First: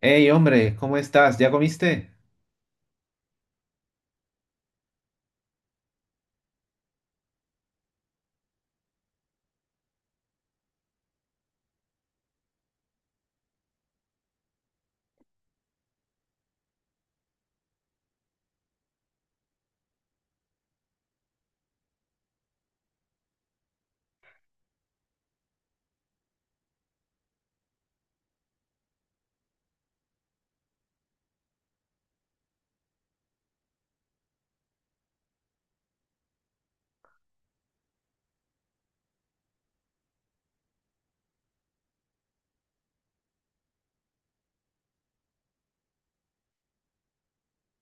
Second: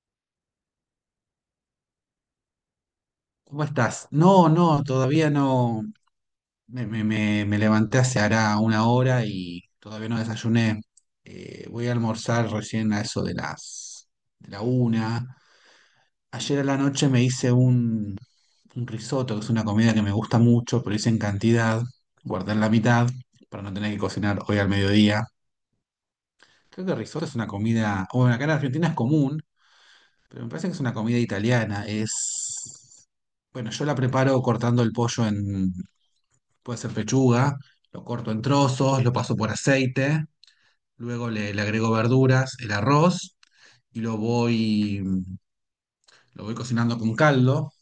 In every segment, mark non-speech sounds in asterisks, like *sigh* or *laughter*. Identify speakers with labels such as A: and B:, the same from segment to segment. A: Hey, hombre, ¿cómo estás? ¿Ya comiste?
B: ¿Cómo estás? No, no, todavía no. Me levanté hace hará una hora y todavía no desayuné. Voy a almorzar recién a eso de las de la una. Ayer a la noche me hice un risotto, que es una comida que me gusta mucho, pero hice en cantidad. Guardé la mitad para no tener que cocinar hoy al mediodía. Creo que el risotto es una comida, bueno, acá en Argentina es común, pero me parece que es una comida italiana. Es bueno, yo la preparo cortando el pollo. Puede ser pechuga, lo corto en trozos, lo paso por aceite, luego le agrego verduras, el arroz y lo voy cocinando con caldo.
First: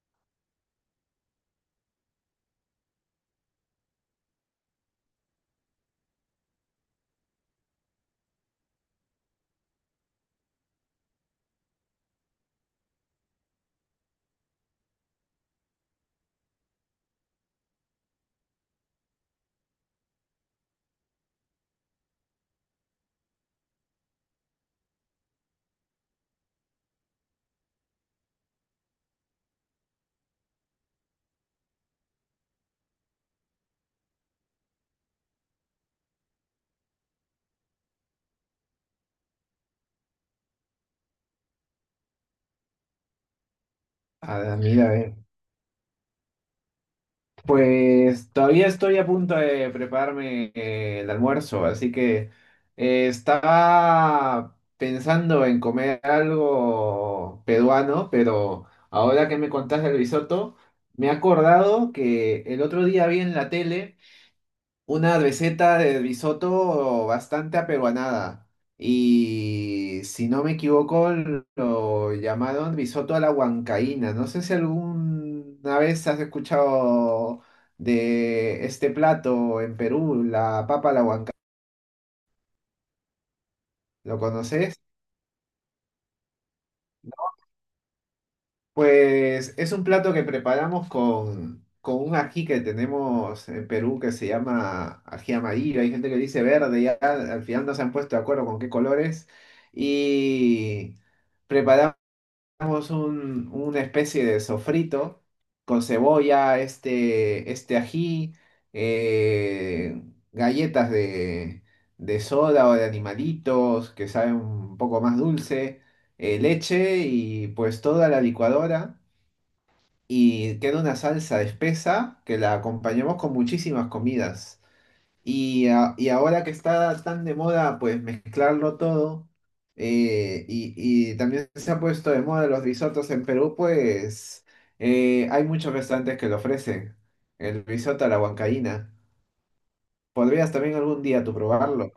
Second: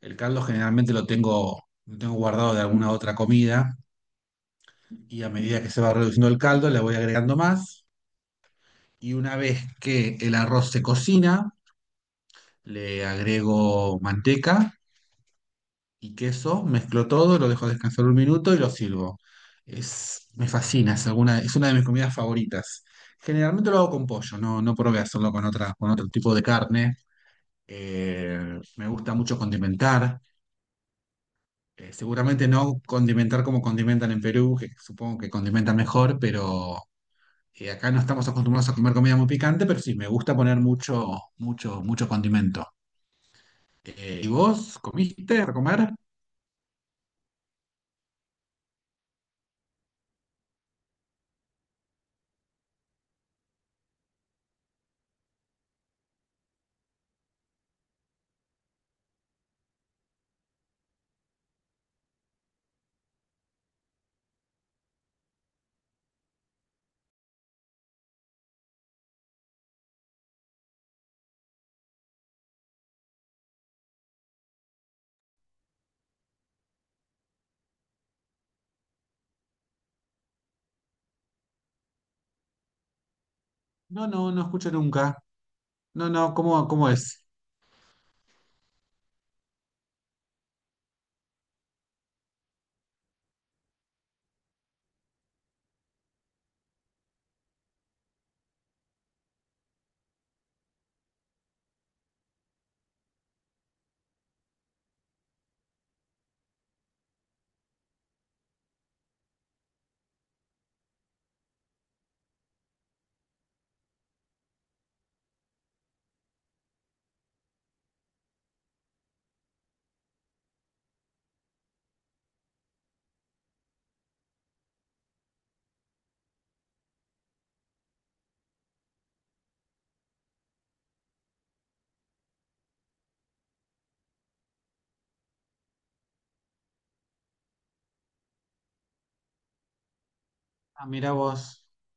B: El caldo generalmente lo tengo guardado de alguna otra comida y a medida que se va reduciendo el caldo le voy agregando más. Y una vez que el arroz se cocina, le agrego manteca y queso, mezclo todo, lo dejo descansar un minuto y lo sirvo. Es, me fascina, es, alguna, es una de mis comidas favoritas. Generalmente lo hago con pollo, no, no probé hacerlo con otra, con otro tipo de carne. Me gusta mucho condimentar. Seguramente no condimentar como condimentan en Perú, que supongo que condimentan mejor, pero acá no estamos acostumbrados a comer comida muy picante, pero sí, me gusta poner mucho, mucho condimento. ¿Y
A: Ah,
B: vos
A: mira,
B: comiste para comer?
A: pues todavía estoy a punto de prepararme el almuerzo, así que estaba pensando en comer algo peruano, pero ahora que me contaste el risotto, me he acordado que el otro día vi en la tele una receta de risotto bastante aperuanada. Y si no me equivoco, lo llamaron risotto a la huancaína. No sé si alguna vez has escuchado de este plato en Perú, la papa a la huancaína.
B: No,
A: ¿Lo
B: no, no escucho
A: conoces?
B: nunca. No, no, ¿cómo, cómo es?
A: Pues es un plato que preparamos con un ají que tenemos en Perú que se llama ají amarillo. Hay gente que dice verde, ya al final no se han puesto de acuerdo con qué colores. Y preparamos una especie de sofrito con cebolla, este ají, eh, galletas de soda o de animalitos que saben un poco más dulce, leche y pues toda la licuadora y queda una salsa espesa que la acompañamos con muchísimas comidas. Y ahora que está tan de moda, pues mezclarlo todo, y también se ha puesto de moda los risotos en Perú, pues hay muchos restaurantes que lo ofrecen. El risotto a la huancaína. Podrías también
B: Ah,
A: algún
B: mira
A: día tú
B: vos.
A: probarlo.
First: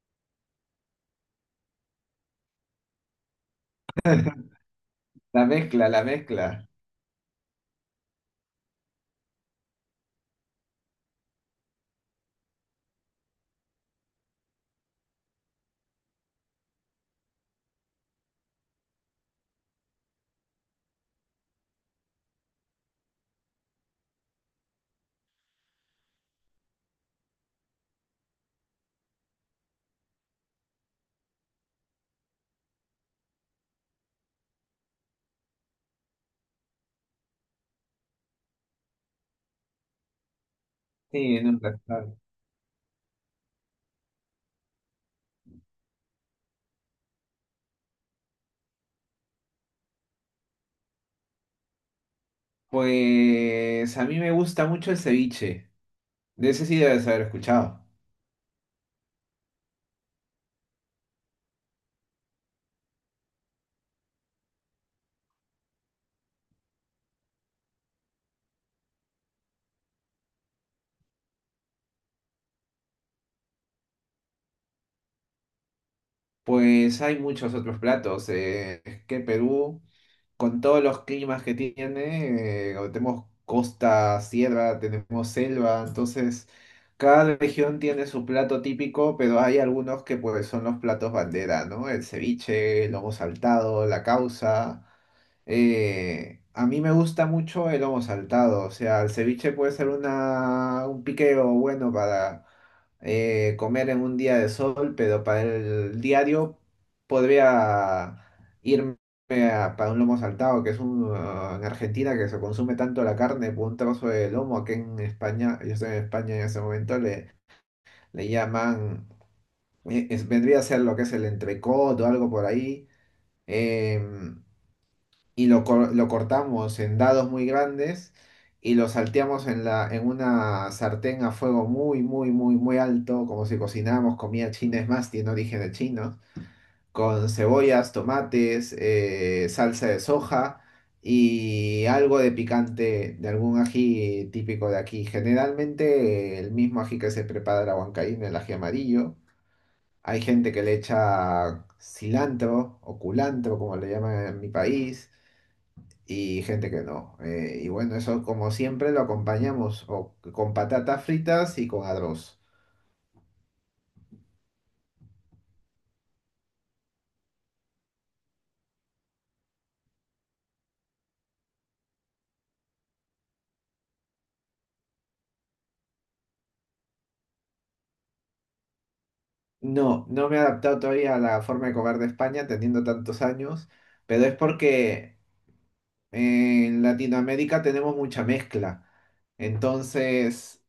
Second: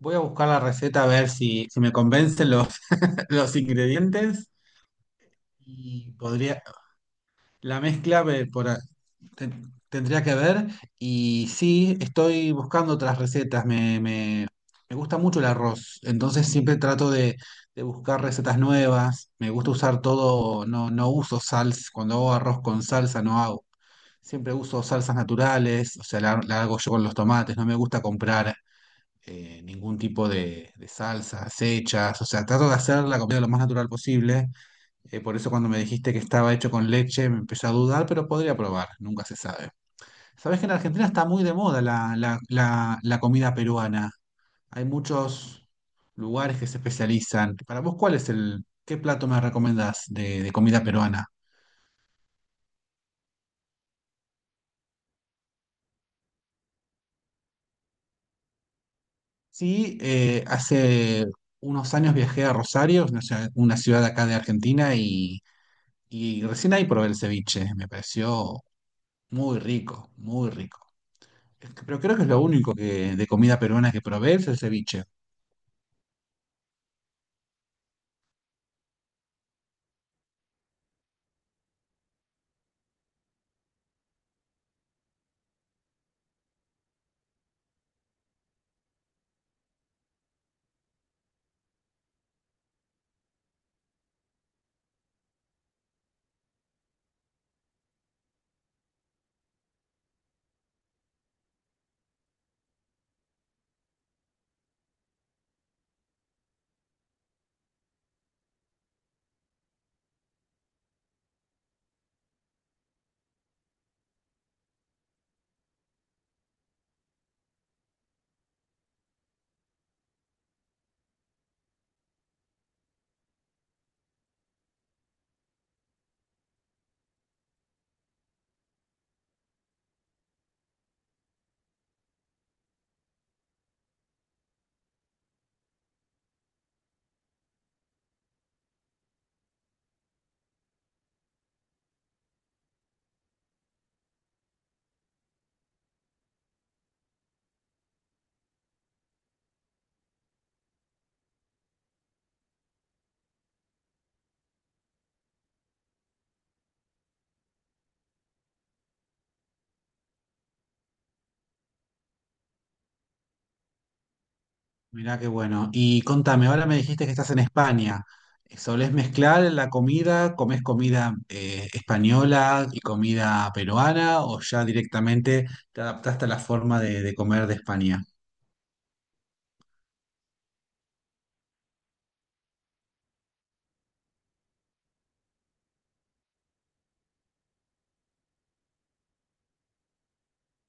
B: Voy a buscar la receta a ver si me convencen *laughs* los ingredientes
A: La mezcla, la
B: y
A: mezcla.
B: podría, la mezcla tendría que ver. Y sí, estoy buscando otras recetas. Me gusta mucho el arroz, entonces siempre trato de buscar recetas nuevas. Me gusta usar todo, no, no uso salsa. Cuando hago arroz con salsa no hago. Siempre uso salsas naturales, o sea, la hago yo con los tomates, no me gusta comprar ningún tipo de salsas hechas, o sea, trato de hacer la comida lo más natural posible. Por eso cuando me dijiste que estaba hecho con leche me empecé a dudar, pero podría probar, nunca se sabe. Sabes que en Argentina está
A: Sí,
B: muy
A: en
B: de
A: un
B: moda
A: restaurante.
B: la comida peruana. Hay muchos lugares que se especializan. Para vos, ¿cuál es el, qué plato me recomendás de comida peruana?
A: Pues a mí me gusta mucho el ceviche. De ese sí debes haber escuchado.
B: Sí, hace unos años viajé a Rosario, una ciudad acá de Argentina, y recién ahí probé el ceviche, me pareció muy rico, muy rico. Es que, pero creo que es lo único que, de comida peruana que probé es el ceviche.
A: Pues hay muchos otros platos. Es que Perú, con todos los climas que tiene, tenemos costa, sierra, tenemos selva, entonces cada región tiene su plato típico, pero hay algunos que pues son los platos bandera, ¿no? El ceviche, el lomo saltado, la causa. A mí me gusta mucho el lomo saltado, o sea, el ceviche puede ser un piqueo bueno para comer en un día de sol, pero para el diario podría irme para un lomo saltado, que es un, en Argentina que se consume tanto la carne por un trozo de lomo, aquí en España, yo estoy en España en ese momento, le llaman, vendría a ser lo que es el entrecot o algo por ahí. em, y lo cortamos en dados muy grandes y lo salteamos en una sartén a fuego muy, muy, muy, muy alto, como si cocináramos comida china, es más, tiene origen de chino, con cebollas, tomates, salsa de soja y algo de picante, de algún ají típico de aquí. Generalmente el mismo ají que se prepara la huancaína, el ají amarillo. Hay gente que le echa cilantro o culantro, como le llaman en mi país y gente que no. Y bueno, eso como siempre lo acompañamos o con patatas fritas y con arroz.
B: Mirá qué bueno. Y contame, ahora me dijiste que estás en España. ¿Solés mezclar la comida? ¿Comés comida española y comida peruana? ¿O ya directamente te adaptaste a la forma de comer de España?
A: No, no me he adaptado todavía a la forma de comer de España teniendo tantos años, pero es porque en Latinoamérica tenemos mucha mezcla. Entonces,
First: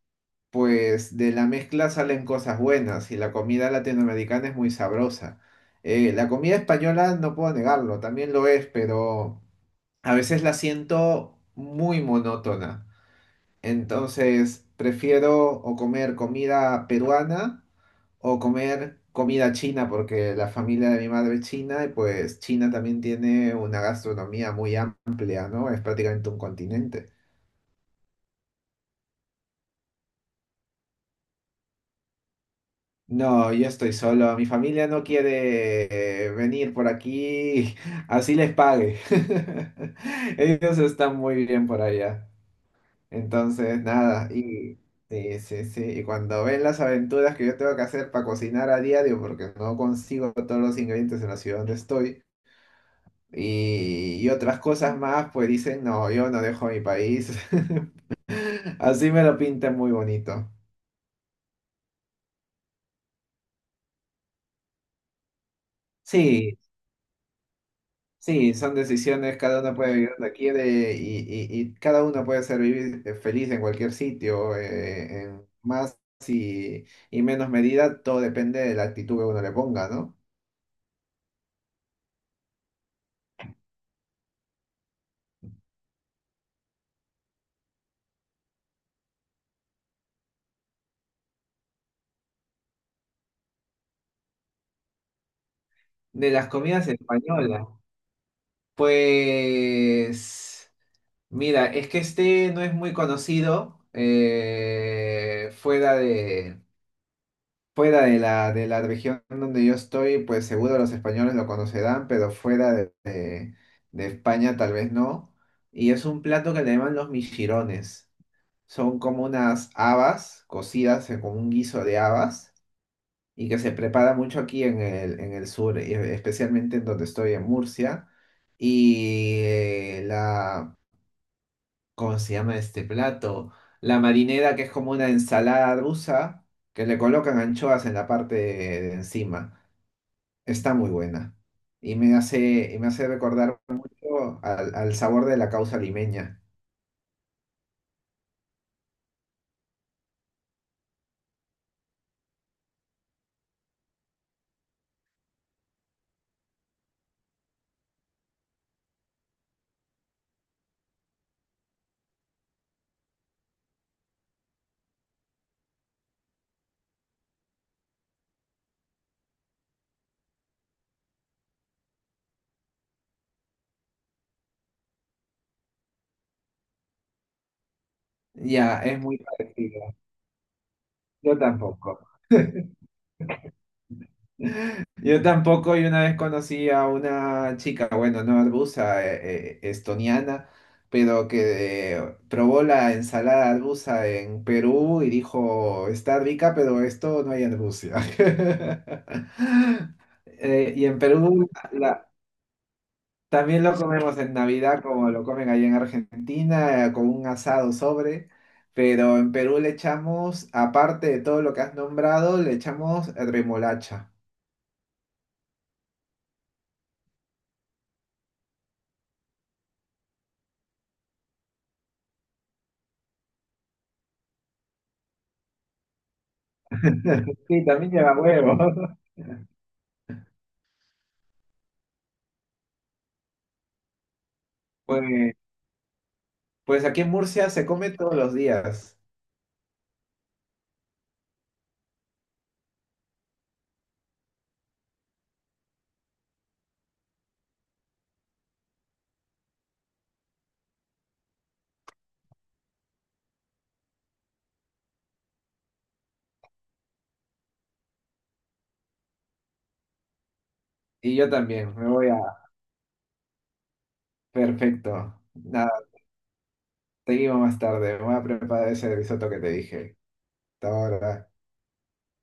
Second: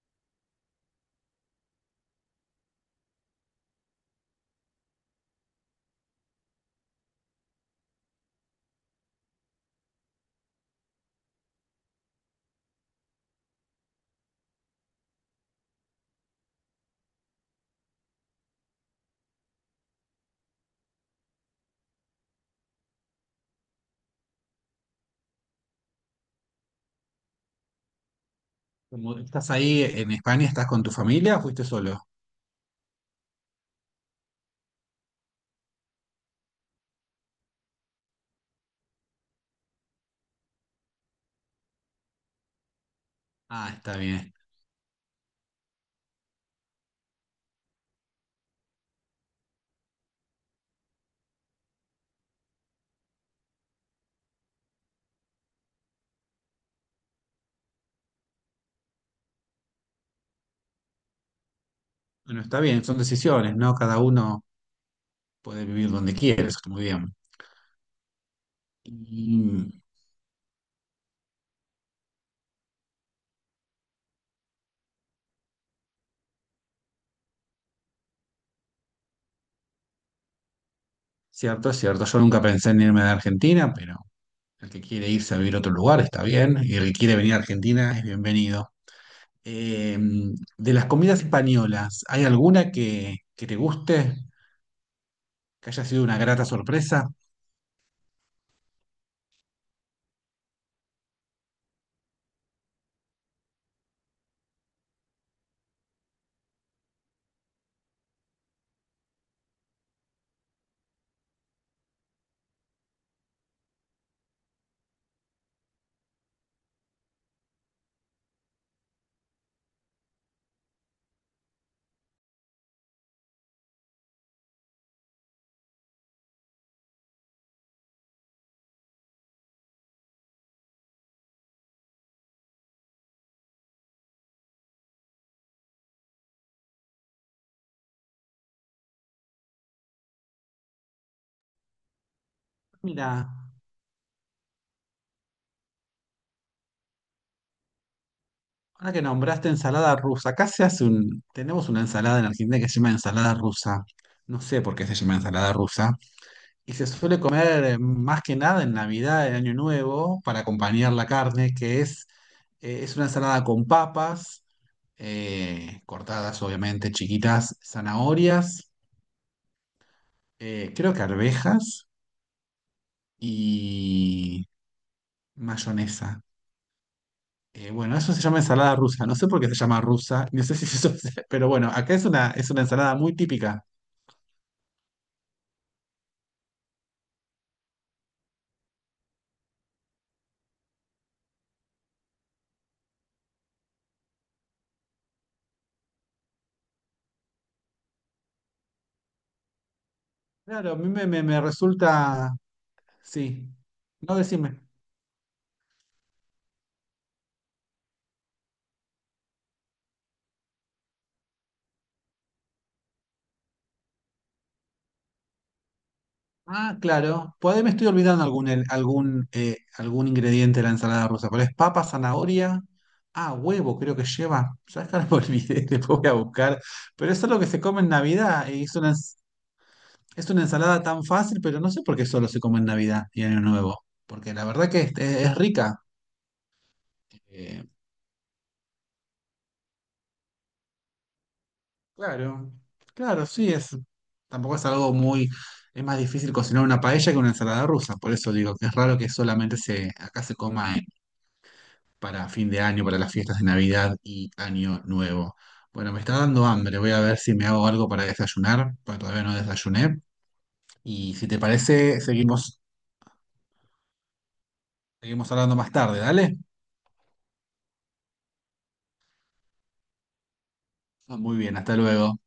A: pues de la mezcla salen cosas buenas y la comida latinoamericana es muy sabrosa. La comida española no puedo negarlo, también lo es, pero a veces la siento muy monótona. Entonces, prefiero o comer comida peruana o comer comida china, porque la familia de mi madre es china y pues China también tiene una gastronomía muy amplia, ¿no? Es prácticamente un continente.
B: Como estás ahí en España, ¿estás con tu familia o fuiste solo?
A: No, yo estoy solo. Mi familia no quiere venir por aquí, *laughs* así les pague. *laughs* Ellos están muy bien por allá.
B: Ah,
A: Entonces,
B: está
A: nada,
B: bien.
A: y sí, sí, sí, y cuando ven las aventuras que yo tengo que hacer para cocinar a diario, porque no consigo todos los ingredientes en la ciudad donde estoy, y otras cosas más, pues dicen, no, yo no dejo mi país. *laughs* Así me lo pintan muy bonito.
B: Bueno, está bien, son decisiones, ¿no? Cada uno puede vivir donde quiere,
A: Sí,
B: eso está muy bien.
A: sí, son decisiones, cada
B: Y
A: uno puede vivir donde quiere y cada uno puede ser vivir feliz en cualquier sitio, en más y, y menos medida, todo depende de la actitud que uno le ponga, ¿no?
B: cierto, es cierto. Yo nunca pensé en irme de Argentina, pero el que quiere irse a vivir a otro lugar está bien, y el que quiere venir a Argentina es bienvenido. Eh, de las comidas españolas, ¿hay alguna que te guste? ¿Que haya sido una
A: De
B: grata
A: las comidas
B: sorpresa?
A: españolas. Pues, mira, es que este no es muy conocido fuera de la región donde yo estoy, pues seguro los españoles lo conocerán, pero de España tal vez no. Y es un plato que le llaman los michirones. Son como unas habas cocidas como un guiso de habas y que se prepara mucho en el sur, y especialmente en donde estoy, en Murcia. Y eh, la, ¿Cómo se llama este plato? La marinera, que es como una ensalada rusa, que le colocan anchoas en la parte de encima. Está muy buena. Y me hace
B: Mira.
A: recordar mucho al sabor de la causa limeña.
B: Ahora que nombraste ensalada rusa, acá se hace un, tenemos una ensalada en Argentina que se llama ensalada rusa. No sé por qué se llama ensalada rusa. Y se suele comer más que nada en Navidad, en Año Nuevo, para acompañar la carne, que es una ensalada con papas, cortadas obviamente, chiquitas, zanahorias, creo que arvejas y mayonesa. Bueno, eso se llama ensalada
A: Ya, es
B: rusa. No
A: muy
B: sé por qué se llama
A: parecida.
B: rusa. *laughs* No sé si eso, *laughs*
A: Yo
B: pero bueno, acá
A: tampoco.
B: es una ensalada muy típica.
A: Yo tampoco, y una vez conocí a una chica, bueno, no arbusa, estoniana, pero que probó la ensalada arbusa en Perú y dijo, está rica, pero esto no hay en Rusia. *laughs*
B: Claro, a
A: Y en
B: me
A: Perú
B: resulta. Sí.
A: también lo
B: No,
A: comemos en
B: decime.
A: Navidad, como lo comen allá en Argentina, con un asado sobre, pero en Perú le echamos, aparte de todo lo que has nombrado, le echamos remolacha.
B: Ah, claro. Por ahí me estoy olvidando algún, algún ingrediente de la ensalada rusa. Pero es papa, zanahoria. Ah, huevo, creo que lleva. Ya acá lo olvidé, *laughs* después voy a buscar. Pero eso es lo que
A: *laughs*
B: se
A: Sí,
B: come en
A: también lleva
B: Navidad.
A: huevo.
B: Y es una,
A: *laughs*
B: ens- es una ensalada tan fácil, pero no sé por qué solo se come en Navidad y Año Nuevo, porque la verdad que es
A: Pues,
B: rica.
A: pues aquí en Murcia
B: Eh,
A: se come todos los días.
B: claro, claro, sí, es, tampoco es algo muy, es más difícil cocinar una paella que una ensalada rusa, por eso digo que es raro que solamente se, acá se coma en para fin de año, para las fiestas de Navidad y Año Nuevo. Bueno, me está dando hambre, voy a ver si me hago algo para desayunar, porque todavía no desayuné. Y
A: Y
B: si
A: yo
B: te
A: también, me
B: parece,
A: voy a... Perfecto.
B: seguimos hablando más
A: Nada,
B: tarde, ¿dale?
A: seguimos más tarde. Me voy a preparar ese risotto que te dije. Hasta
B: Ah, muy
A: ahora.
B: bien, hasta luego.